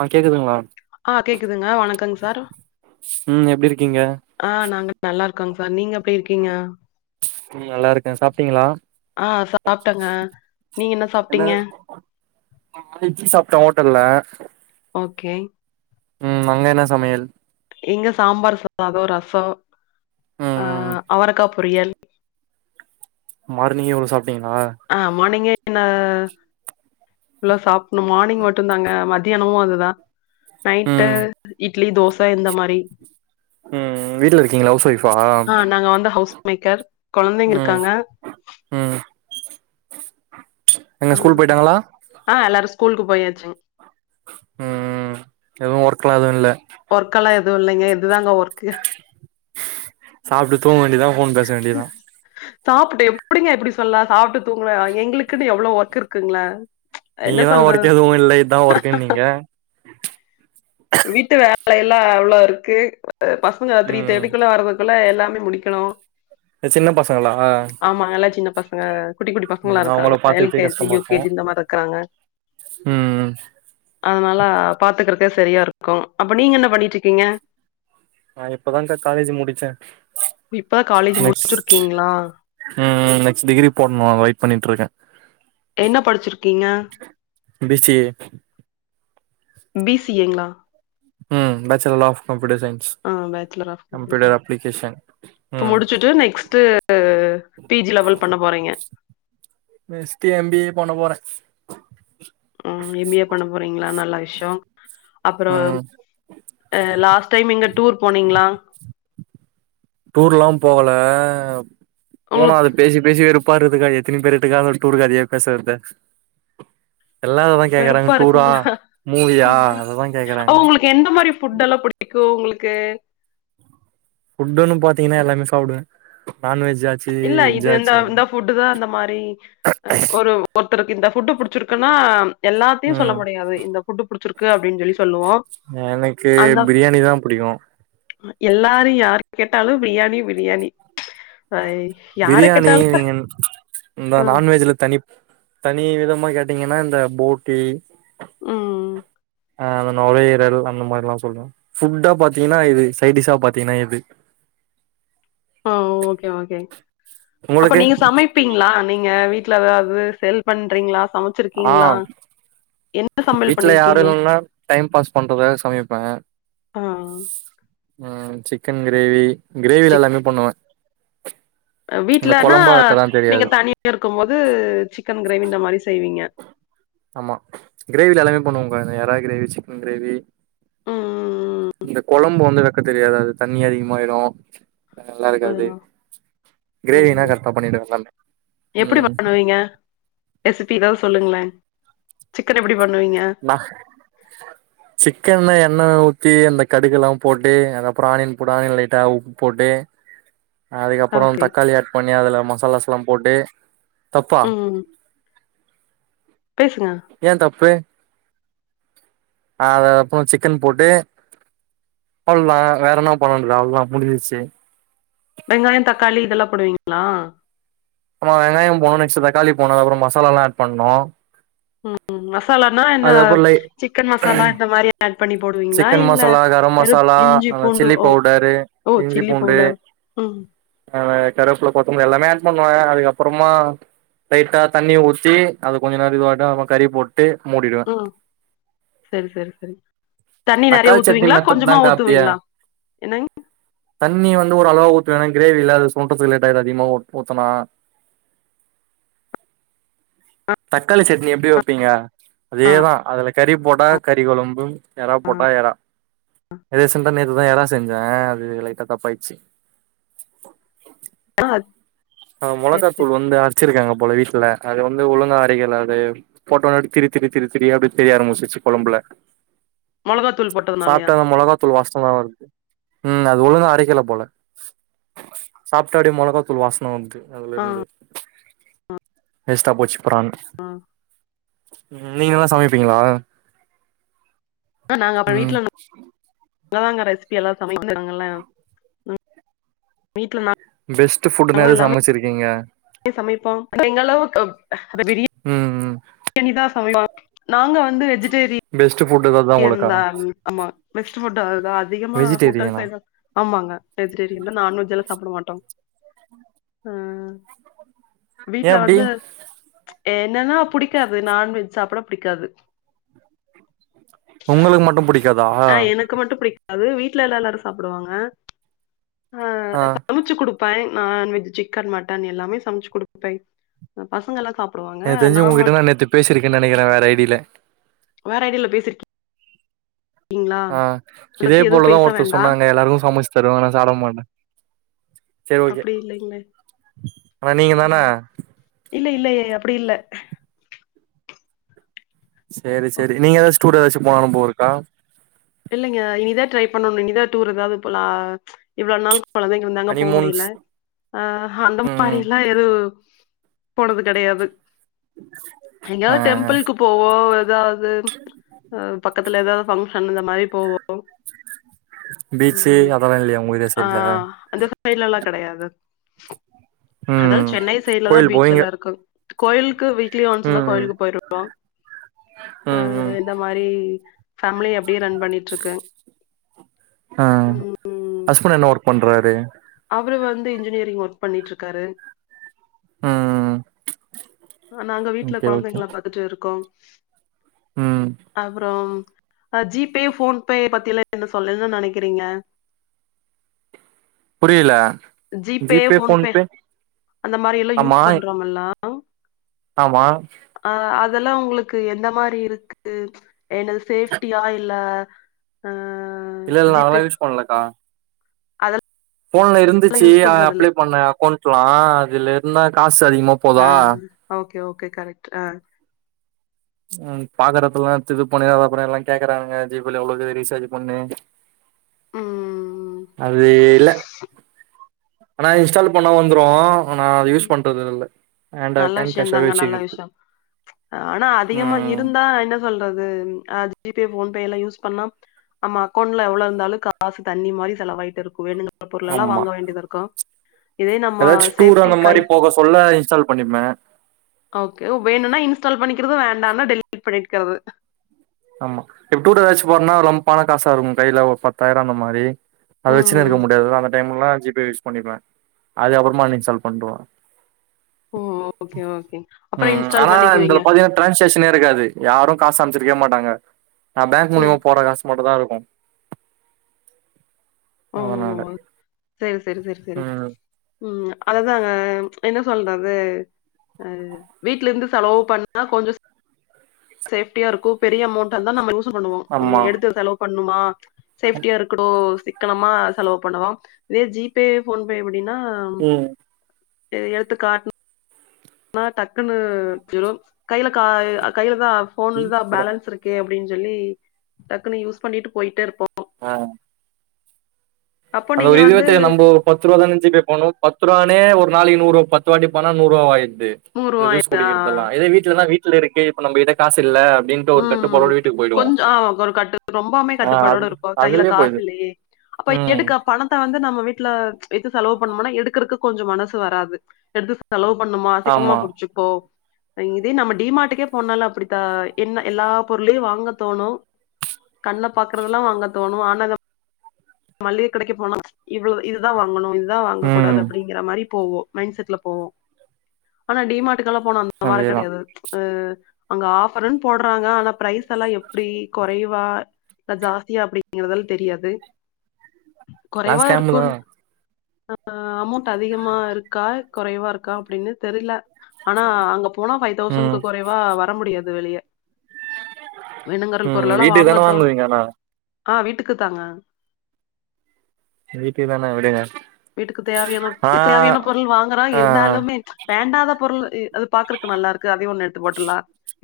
ஆஹ் கேக்குதுங்களா ஆஹ் கேக்குதுங்க வணக்கங்க சார் உம் எப்டி இருக்கீங்க கன்பார்ம் நீங்க எப்டி இருக்கீங்க உ நல்லா இருக்கேன் சாப்பிட்டீங்களா ஆ சாப்ட்டங்க நீங்க என்ன சாப்பிட்டீங்க வெஜ் சாப்பிட்டேன் ஹோட்டல்ல ஓகே உம் அங்க என்ன சமையல் இங்க சாம்பார் சாதம் ரசம் ம் ம் அஹ் அவரக்கா பொரியல் மார்னிங்கே எவ்ளோ சாப் ஆஹ் மார்னிங்கே என்ன புல்லா சாப்பிடணு மார்னிங் மட்டும் தாங்க மத் தியியானமும் அதுதான் நைட்டு ம் இட்லி தோசை இந்த மாதிரி ம் வீட்ல இருக்கீங்களா ஹவுஸ் வைஃப்பா ஹவுஸ் மேக்கர் குழந்தைங்க இருக்காங்க ம் எங்க ஸ்கூல் போயிட்டாங்களா ஆஹ் எல்லாரும் ஸ்கூலுக்கு போயாச்சுங் உம் எதுவும் ஒர்க்கலா எதுவும் இல்ல வொர்க்கெல்லா எதுவு இல்லைங்க இதுதாங்க ஒர்க்கு சாப்ட்டு தூங்க வேண்டிதா ஃபோன் பேச வேண்டிதா சாப்பிட்டு எப்டிங்க இப்டி சொல்லாம் சாப்ட்டு தூங்கல எங்களுக்குன்னு எவ்ளோ ஒர்கு இருக்குங்ள என்ன நீங்க தா சொல்ற ஒர்க் எதுவு இல்ல இதா ஒர்க்குன்னீங்க வீட்டு வே வேலையெல்ல எவ்ளோ இருக்கு பசங்க த்ரீ ம் தேட்டிக்குள்ள வர்றதுக்குள்ள எல்லாமே முடிக்கணு சின்ன பசங்களா ஆமாங்க எல்லா சின்ன பசங்க குட்டி குட்டி பசங்களா ம் இருக்காங்க அவங்கள பாத்துக்கிட்டே எல்கேஜி கஷ்டமா இருக்கு யுகேஜி இந்த மாரி இருக்கறாங்க ம் அதனால பாத்துக்கறக்கே சரியா இருக்கு அப்ப நீங்க என்ன பண்ணிட்டு இருக்கீங்க ஆ இப்பதான்கா காலேஜ் முடிச்ச இப்ப காலேஜ் முடிச்சிருக்கீங்களா ம் நெக்ஸ்ட் டிகிரி போட்ணு வெயிட் பண்ணிட்டு இருக்க என்ன படிச்சிருக்கீங்க பி சி ஏ பிசிஏங்களா ம் பேச்சுலர் ஆஃப் கம் ஆ பேச்சுலர் ஆஃப் கம் அப்ளிகேஷன் இப்ப ம் முடிச்சுட்டு நெக்ஸ்ட் பிஜி லெவல் பண்ண போறீங்க நெக்ஸ்ட் எம்பிஏ பண்ண போற ம் எம் பி ஏ பண்ண போறீங்களா நல்ல விஷய அப்பற ம் அ லாஸ்ட் டைம் இங்க டூர் போனீங்ளா டூர்ல்லா போகல மூணா அத உங்களுக்கு பேசி பேசி ப்பா இருக்குதுக்கா எத்தினி பேருகிட்ட டூர் கதயே பேசறது வெறுப்பா இருக்குங்க மூவியா அததா ஆ கேக்குறாங்க உங்களுக்கு எந்த மாதிரி ஃபுட் எல்லா புடிக்கு உங்களுக் க ஃபுட்ன்னு பாத்தீங்கன்னா எல்லாமே சாப்புடுவே நான்வெஜ் ஆச்சு இல்ல வெஜ் இது இந்த ஆச்சு எல்லா இந்த ஃபுட்டு தா இந்த மாரி ஒரு ஒருத்தருக்கு இந்த ஃபுட்டு புடிச்சிருக்குன்னா அ எல்லாத்தையு சொல்ல ம் முடியாது இந்த ஃபுட்டு புடிச்சிருக் எனக்கு அந்த பிரியாணி தா புடிக்கு எல்லாரு யாரு கேட்டாலு பிரியாணி பிரியாணி யார பிரியாணி கேட்டாலு நீங்க இந்த ம் நான்வெஜ்ல தனி தனி விதமா க பாத்திங்கன்னா இந்த போட்டி ம் அ அந்த நுரையீரல் அந்த மாரி எல்லா சொல்ற ஃபுட்டா பாத்தீங்கன்னா இது சைடிஷா பாத்தீங்கன்னா இது ஆ ஓகே ஓகே அப்ப உங்களுக்கு நீங்க சமைப்பீங்களா நீ நீங்க வீட்ல ஏதாது செல் பண்றீங்களா சமைச்சிருக்கீங்களா என்ன சமையல் வீட்டுல யாரும் பண்ணிருக்கீங்க இல்லன்னா டைம் பாஸ் பண்றதுக்காக சமைப்ப ஆ ம் சிக்கன் கிரேவி கிரேவில எல்லாமே பண்ணுவ இந்த வீட்லன்னா கொழம்பா வெக்கலா நீங்க தெரியாது தனியா இருக்கும் போது சிக்கன் கிரேவி இந்த மாரி செய்வீங்க ஆமா கிரேவில எல்லாமே பண்ணுவேங்க எறா கிரேவி சிக்கன் கிரேவி ம் இந்த கொழம்பு வந்து வைக்க தெரியாதது அது தண்ணி அதிகமாயிரும் நல்லா இருக்காது அதுவா கிரேவினா ம் கரெக்டா பண்ணிடுவ எல்லாமே எப்படி ம் பண்ணுவீங்க ரெசிபிலாம் சொல்லுங்களே சிக்கன் எப்டி பண்ணுவீங்க? ந சிக்கன் என்ன ஊத் த்தி அந்த கடுகு எல்லா போட்டு அப்புறம் ஆனியன் லைட்டா உப்பு போட்டு அதுக்கப்பறம் ஓகே. தக்காளி ஆட் பண்ணி அதுல மசாலாசல்லாம் போட்டு தப்பா ம் பேசுங்க. ஏன் தப்பு அது அப்புறம் சிக்கன் போட்டு அவ்வளதான் வேற என்னா பண்ண வேண்டியது அவ்வளவுதான் முடிஞ்சிச்சு வெங்காயோ தக்காளி இதெல்லாம் போடுவீங்களா ஆமா வெங்காயம் போடணும் நெக்ஸ்ட் தக்காளி போடணும் அக்கப்புறம் மசால எல்லாம் ஆட் பண்ணணும் உம் மசாலானா என்ன சிக்கன் மசாலா இந்த மாதிரி ஆட் பண்ணி போடுவீங்களா சிக்கன் இல்ல மசாலா கரம் வெறு மசாலா இஞ்சி அந்த பூண்டு சில்லி ஓ பவுடரு ஓ சில்லி பவுடர் உம் ஹ கருவேப்பிலை கொத்தமல்லி எல்லாமே ஆட் பண்ணுவே அதுக்கப்புறமா லைட்டா தண்ணி ஊத்தி அது கொஞ்ச நேரம் இதுவாட்டும் அப்பமா கறி போட்டு மூடிடுவே ம் செரி செரி செரி தண்ணி நெறைய தக்காளி சட்னி ஊத்துவீங்களா மெத்தட் கொஞ்சமா தான்கா அப்டியே ஊத்துவீங்களா என்னங்க தண்ணி வந்து ஒரு அளவா ஊத்துவே எனா கிரேவி இல்ல அது சுண்டறதுக்கு லேட்டாயிடு அதிகமா ஊத்தனா [inaudible] தக்காளி சட்னி எப்படி வைப்பீங்க அதேதான் அதுல கறி போட்ட கறி கொழம்பு ஏற போட்டா ஏற எதாச்சுன் நேத்து தான் எறா செஞ்சேன் அது லைட்டா தப்பாயிச்சு ஆஹ் ஆஹ் மொளகாதூள் வந்துள அரைச்சிருக்காங்க போல வீட் ல அது வந்து ஒழுங்கா அரைக்கல அது போட்ட ஒடனே திருத்திரி திருத்திரியா அப்படி தெரிய ஆரம்பிச்சிருச்சு குழம்புல மொளகாத்தூள் போட்டதுனாலயா? சாப்பிட்டாங்க மொளகாத்தூள் வாசம் தான் வருது உம் அது ஒழுங்க அரைக்கல போல சாப்பிட்டா அப்படியே மொளகாத்தூள் வாசன வருது அதுல ஆ இருந்து வேஸ்டா போச்சுப் பிரான் உம் நீங்க நல்ல சமைப்பீங்களா உம் ங்கதங்க ரெசிபி எல்லாம் சமைக்கராங்கள வீட்டுல நா பெஸ்ட் ஃபுட் நா எது சமைச்சிருக்கீங்க சமைப்போம் அ எங்களவுக் பிரியா ம் ம் பிரியாணி தான் சமைப்ப நாங்க வந்து வெஜிட் பெஸ்ட்டு ந்தா ஆமா மோட்டோ தான் அதிகமா ஹோட்டல் வெஜிடேரியனா சைட்ல ஆமாங்க வெஜ்டேரியன் நான் வெஜ்ஜல்லா சாப்பிட மாட்டோம் உம் ஏ வீட்டுல அப்டி வந்து என்னன்னா புடிக்காது நான்வெஜ் சாப்பிட புடிக்காது உங்களுக்கு மட்டும் பிடிக்காத் ஆஹ் எனக்கு மட்டும் பிடிக்காது வீட்டுல எல்லா எல்லாரும் சாப்பிடுவாங்க ஆஹ் ஆ சமைச்சு குடுப் ப நான்வெஜ் சிக்கன் மட்டன் எல்லாமே சமைச்சு குடுப்பே பசங்க எல்லாம் சாப் எனக்கு தெரிஞ்சு உங்ககிட்ட நான் நேத்து பேசிருக்கேன்னு நினைக்கிறேன் வேற ஐடியில வேற ஐடியால பேசிருக்கீங்களா ஆஹ் அத இதே பத்தி எதுவு போலதான் பேச ஒருத்தர் வேண்டா சொன்னாங்க எல்லாருக்கும் சமைச்சு தருவ ஆனா சாப்ட மாட்டே சேரி ஓகே அப்டி இல்லைங்களே ஆனா நீங்க தான அஹ் இல்ல இல்லையே அப்படி இல்ல சேரி சேரி நீங்க ஏதாச்சு டூர் ஏதாச்சும் போகானும் போல இருக்கா இல்லைங்க இனிதான் ட்ரை பண்ணணும் இனிதான் டூர் எதாது போலாம் இவ்வளோ நாள் கொழந்தைங்க இருந்தாங்க போக ஹனிமூன்ஸ் முடியல ஆஹ் அந்த ம் மாதிரில்லாம் எது போனது கிடையாது ஆ எங்கயாவது டெம்பிள்கு போவோம் ஏதாவ து பக்கத்துல ஏதாவது பங்க்ஷன் இந்த மாதிரி போவோம் பீச்சு உம் அதெல்லா இல்லையா உங்க ஏரியா சைட்ல ஆஹ் அந்த சைடலல்லா கிடையாது அதா ம் சென்னை சைட்ல தான் கோயில் பீச்ச போவீங்க எல்லாம் இருக்கும் கோயிலுக்கு வீக் க்லி ஒன்ஸ் தா ம் கோயிலுக்கு போயிருவோம் ம் ம் ஆஹ் ம் இந்த மாரி ஃபேமிலி அப்படியே ரன் பண்ணிட்டு இருக்கேன் ஆ ஹஸ்பண்ட என்ன ஒர்க் பண்றாரு அவரு வந்து இன்ஜினியரிங் ஒர்க் பண்ணிட்டு இருக்காரு ம் நாங்க வீட்டுல ஓகே ஓகே குழந்தைங்கள பாத்துட்டு இருக்கோ ம் அப்புறம் ஜி பே போன்பே பத்தி எல்லாம் என்ன சொல்லன்னு நினைக்கிறீங்க புரியல ஜி பே போன்ப அந்த மாதிரி எல்லாம் ஆமா யூஸ் பண்றோல்லா ஆமா அ அதெல்லாம் உங்களுக்கு எந்த மாதிரி இருக்கு என்னது சேஃப்டியா இல்ல ஆ இல்ல இல்ல நா அதெல்லா யூஸ் பண்ணலக்கா அதெல்லா போன்ல இருந்துச்சு யூஸ் பண்றது இல்ல அப்ளை பண்ண அக்கௌண்ட்லா அதுல இருந்தா காசு அதிகமா ஆ போதா ஓகே ஓகே கரெக்ட் ஆ உம் பாக்குறப்பலாம் இது பண்ணு அத பண்ணு அப்புறம் எல்லாம் கேக்குறாங்க ஜி பேல எவ்வளவு ரீசார்ஜ் பண்ணு உம் அது இல்ல ஆனா இன்ஸ்டால்ல பண்ணா வந்துரும் ஆனா அது யூஸ் பண்றது இல்ல ஹண்டா நல்ல கேன் கேஷ்சாவே விஷயந்தாங்க நல்ல வச்சுக்குறது விஷயம் ஆனா அதிகமா இருந்தா என்ன சொல்றது அ ஜி பே போன்பே எல்லாம் யூஸ் பண்ணா நம்ம அக்கௌண்ட்ல எவ்ளா இருந்தாலும் காசு தண்ணி மாரி செலவாயிட்டே இருக்கு வேணுக பொருலேல்லா ஆமா வாங்க வேண்டியதா இருக்கும் இதே நம்ம ஏதாச்சு சேஃப டூர் அந்த மாதிரி போக சொல்ல இன்ஸ்டால் பண்ணிப்ப ஓகே வேணும்னா இன்ஸ்டால் பண்ணிக்கிறது வேண்டாம்னா டெலீட் பண்ணிக்றது ஆமா இப்ப டூர் ஏதாச்சும் போறோனா ரம் பணம் காசா இருக்கும் கையில ஒரு பத்தாயிரம் அந்த மாதிரி அத வச்சுன்னு இருக்க ம் முடியாது அந்த டைம்லலா ஜிப் பே யூஸ் பண்ணிப்ப அது அப்புறமா அன் இன்ஸ்டால் பண்டுவ உம் ம் ஆனா இத்தல பாத்தீங்கன்னா டிரான்சேஷனே இருக்காது யாரும் காசு அனுப்ச்சு இருக்க மாட்டாங்க நா பேங்க் மூலிமா ம் போற காசு மட்டும் தா இருக்கும் ஓ செரி செரி செரி செரி ம் உம் அதுதாங்க என்ன சொல்றது ஆ வீட்ல இருந்து செலவு பண்ணா கொஞ்ச சேஃப்டியா இருக்கும் பெரிய அமௌண்ட் இருந்தா நம்ம யூஸ் பண்ணுவோ ஆமா எடுத்து செலவு பண்ணுமா சேப்டியா இருக்கனு சிக்கனமா செலவு பண்ணுவா இதே ஜி பே போன் பே எப்படின்னா ம் எடுத்து காட்ட ஆனா டக்குன்னு கில கா கையில தா போன்லதா பேலன்ஸ் இருக்கே அப்படின்னு சொல்லி டக்குன்னு யூஸ் பண்ணிட்டு போயிட்டே இருப்போம் ஆ அப்போ அந்த நீங்க ஒரு இதுவே வந்து தெரியாது நம்ம ஒரு பத்து ரூபா தா ஜி பே பன்னவோ பத்து பத்துரூபானே ஒரு நாளைக்கு நூறு பத்து வாட்டி பனா நூறுரூவா ஆய்ருது இந்த ஜூஸ் நூறுவாயா குடிக்கிறதுத எல்லா இதே வீட்லலா வீட்டு இருக்கு இப்ப நம்ம கிட்ட காசு இல்ல அப்டின்ட்டு ஒரு உம் கட்டுப்பாடோட வீட்டுக்கு போயிடுவோ கொஞ்சம் ஆ ஒரு கட்டு ரொம்பாமே ஆ அது கட்டுப்பாடோடு இருப்போ கையில அதுலயே போயிடுது காசுல்லையே அப்ப ம் எடுக்க அப் பணத்த வந்து நம்ம வீட்டுல வைத்து செலவு பண்ணோம்னா எடுக்கிறதுக்கு கொஞ்சம் மனசு வராது எடுத்து செலவு பண்ணுமா சிக்கனமா ஆமா முடிச்சிக்கோ இதே நம டிமார்ட்டக்கே போனாலு அப்படிதா என்ன எல்லா பொருளையும் வாங்க தோணும் கண்ண பாக்குறதெல்லாம் வாங்க தோணும் ஆனா அத மளிக கடைக்கு போன இவ்வளவு இதுதா வாங்கணும் இதுதா வாங்கக்கூடாது ம் அப்படிங்கிற மாரி போவோம் மைண்ட செட்ல போவோம் ஆனா டிமார்ட்டுக்க எல்லா போனோ அந்த மாதிரி அதேதா கிடையாது ஆ அங்க ஆஃபருன்னு போடுறாங்க ஆனா பிரைஸெல்லா எப்டி கொறையும் வா இல்ல ஜாஸ்தியா அப்டீங்கறதால தெரியாது எல்லா கொறைவா ஸ்கேமு தா இர்க்குன் ஆ அமௌண்ட் அதிகமா இருக்கா கொறைவா இருக்கா அப்டின்னு தெரில ஆனா அங்க போனா ஃபைவ் ம் தௌசண்ட்க்கு கொறைவா வர முடியாது வெளியே வேனுங்கருல் ம் பொருளெல்லா வீட்டுக்கு வாங்க தான தோணு வாங்குவீங்க ஆனா ஆ வீட்டுக்கு தாங்க வீப்பி தானே விடுங்க வீட்டுக்கு தேவையான ஆ வீட்டுக்கு தேவையான பொருள் வாங்குறோ ஆ இருந்தாலுமே வேண்டாத பொருள் இ அது பாக்குறக்கு நல்லா இருக்கு அதையு ஒண்ணு எடுத்து போட்டுலா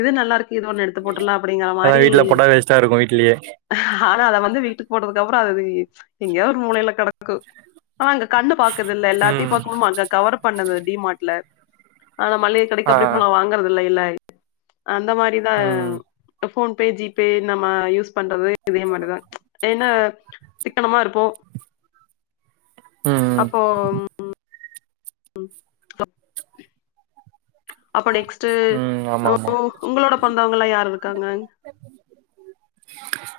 இது நல்லா இருக் இது ஒண்ணு எடுத்து போட்டுலா அப்டீங்கற அதா மாரி வீட்ல போட்டா வேஸ்ட்டா இருக்கு வீட்லயே ஹ ஆனா அத வந்து வீட்டுக்கு போட்டதுக்கு அப்புறோ அது எங்கேயாவாது மூலையில கெடக்கு ஆனா அங்க கண்ணு பாக்குது இல்ல எல்லாத்தையு ம் பாக்கும்போ அங்க கவர் பண்ணுது டீ மார்ட்ல ஆனா மளிகை கடைக்கு ஆ அப்டி போலா வாங்கறத இல்லை இல்லை அந்த மாரிதா அ ம் அப் ஃபோன்பே ஜி பே நம்ம யூஸ் பண்றது இதே மாதிரிதா என்ன சிக்கனமா இருப்போ ம் அப்போ ம் [unintelligible] அப்ப நெக்ஸ்ட்டு ம் ஆமா ஆமா உங்களோட பொறந்தவங்கலா யார் இருக்காங்கங்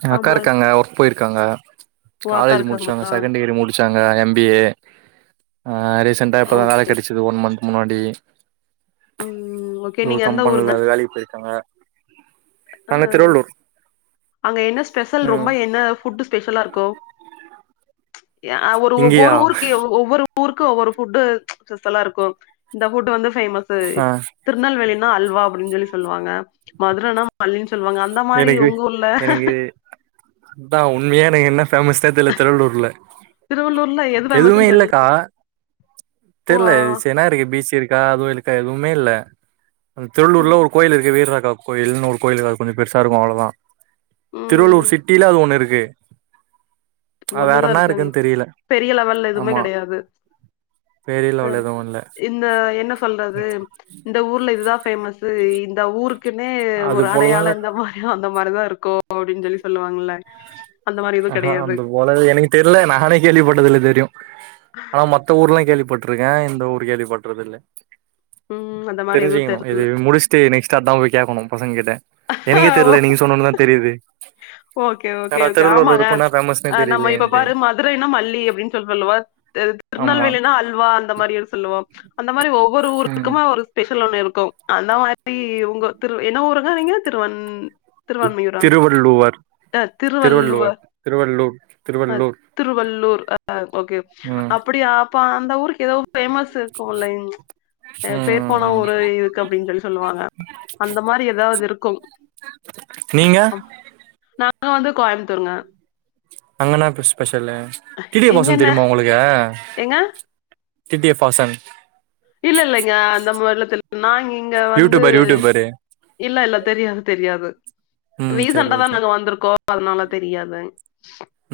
எங்க அக்கா இர்க்காங்க ஒர்க் போயிருக்காங்க ஓ அக்கா காலேஜு இருக்காங்களா முடிச்சாங்க செகண்டு இயரு முடிச்சாங் இங்க தா எம் பி ஏ அ ரீசன்டா இப்ப தா ஓகே வேல கெடைச்சுது ஒன் மந்த் முன்னாடி ம் ஓகே நீங்க எதோவொரு எந்த ஊருங்க கம்பென்ல வேலைக்கு போயிருக்காங்க அ நாங்க திருவள்ளூர் அங்க என்ன ஸ்பெஷல் ம் ரொம்போ என்ன ஃபுட் ஸ்பெஷலா இர்க்கோ எ அ ஒரு ஊ இங்கயா ஒவ்வோரு ஊருக்கு எ ஒவ்வோரு ஊருக்கு ஒவ்வோரு ஃபுட்டு ஸ்பெஸலா இருக்கோ இந்த ஃபுட்டு வந்து ஃபேமஸு ஆ திருநெல்வேலி னா அல்வா அப்டீன்னு சொல்லி சொல்வாங்க மதுரன மல்லினு சொல்வாங்க அந்த மாரி எனக்கு உங்க ஊர்ல எனக்கு அதா உண்மையா எனக்கு என்ன ஃபேமஸே தெர்ல திருவள்ளூர்ல திருவள்ளூர்ல எது எதுவுமே ஃபேமஸ்ன்னு தெர்ல இல்லக்கா ஓ தெர்ல இது செனாருக்கு பீ சி இருக்கா அதுவு இல் இருக்கா எதுவுமே இல்ல அந் திருள்ளூர்ல ஒரு ம் கோயில் இருக்கு வீரராகவா கோயில்னு ஒரு கோயிலு அ கொஞ்சோ பெர்சா இருக்கோ அவ்ளோதா ம் திருவள்ளூர் சிட்டீல அது ஒண்ணு இருக்கு வேற ஒண்ணுதா என்ன இருக்கா அங் இருக்குன்னு தெரியல பெரீய லெவல்ல எதுவுமே ஆமா கெடையாது பேரில அ அவ்ளோ எதுவு இல்ல இந்த என்ன சொல்றது இந்த ஊர்ல இதுதா ஃபேமஸ்சு இந்த ஊருக்குன்னே அது ஒரு போலலா அடையாளோ இல்ல இந்த மாரி அந்த இந்த மாரி தா இருக்கோ அப்டின்னு சொல்லி சொல்லுவாங்கல அந்த மாரி எதுவு கெடையாது அது எனக்கு தெர்ல நானே கேள்விப்பட்டது இல்ல இது வெரியு ஆனா மத்த ஊர்லா கேள்விப்பட் பட்ருக்கே இந்த ஊரு கேள்வி பட்றது இல்ல ம் அந்த மாரி எதுவு தெரிஞ்சுக்கணோ தெர் இது முடிச்ட்டு நெக்ஸ்ட் அதா போய் கேக்கணும் பசங்க கிட்ட எனக்கே ஓ தெர்ல நீங்க சொன்னோன்னதா தெரியுது ஓகே ஓகே ஓக் திருவள்ளூர்ல இருக்கோன்னா ஃபேமஸ் ஆ நம்ம இப்ப பாரு மதுரைனா மல்லி அப்டின்னு சொல்றோ இல்லவா தி ஆமா திருநெல்வேலினா அல்வா அந்த மாரியே சொ ல்லுவோ அந்த மாரி ஒவ்வோரு ம் ஊருக்குமே ஒரு ஸ்பெஷல் இன்னோன்னு இருக்கும் அந்த மாரி உங்க திரு என்ன ஊருங்க நீங்க திருவன் திருவான்மையூரா திருவள்ளுவர் திருவள்ளுவர் திருவள்ளூர் அ திருவள்ளூர் திருவள்ளூர் அ ஓகே ம் அப்புடியா அப்ப அந்த ஊருக்கு ஏதாவது ஃபேமஸ் இருக்கோ இல்லிங் ம் பேர் ம் போன ம் ஊரு இருக்கு அப்டின்னு சொல்லி சொல்லுவாங்க அந்த மாரி எதாவது இருக்கு நீங்க நாங்க வந்து கோயமுத்தூருங்க அங்கன்னாப்பு ஸ்பெஷல்லு திடியோ இங்க பாசோ என்ன தெரியுமா உங்குளுக்கே ஏங்க டி டி எஃப் வாசன் இல்ல இல்லங்க அந்த மாரிலாம் தெர்ல நாங்க இங்க வந்து யூடியூபர் யூடியூபரு இல்ல இல்ல தெரியாது தெரியாது ம் சரி ரீசண்டா தான் ஓகே நாங்க வந்திருக்கோம் அதனால தெரியாதங் ம்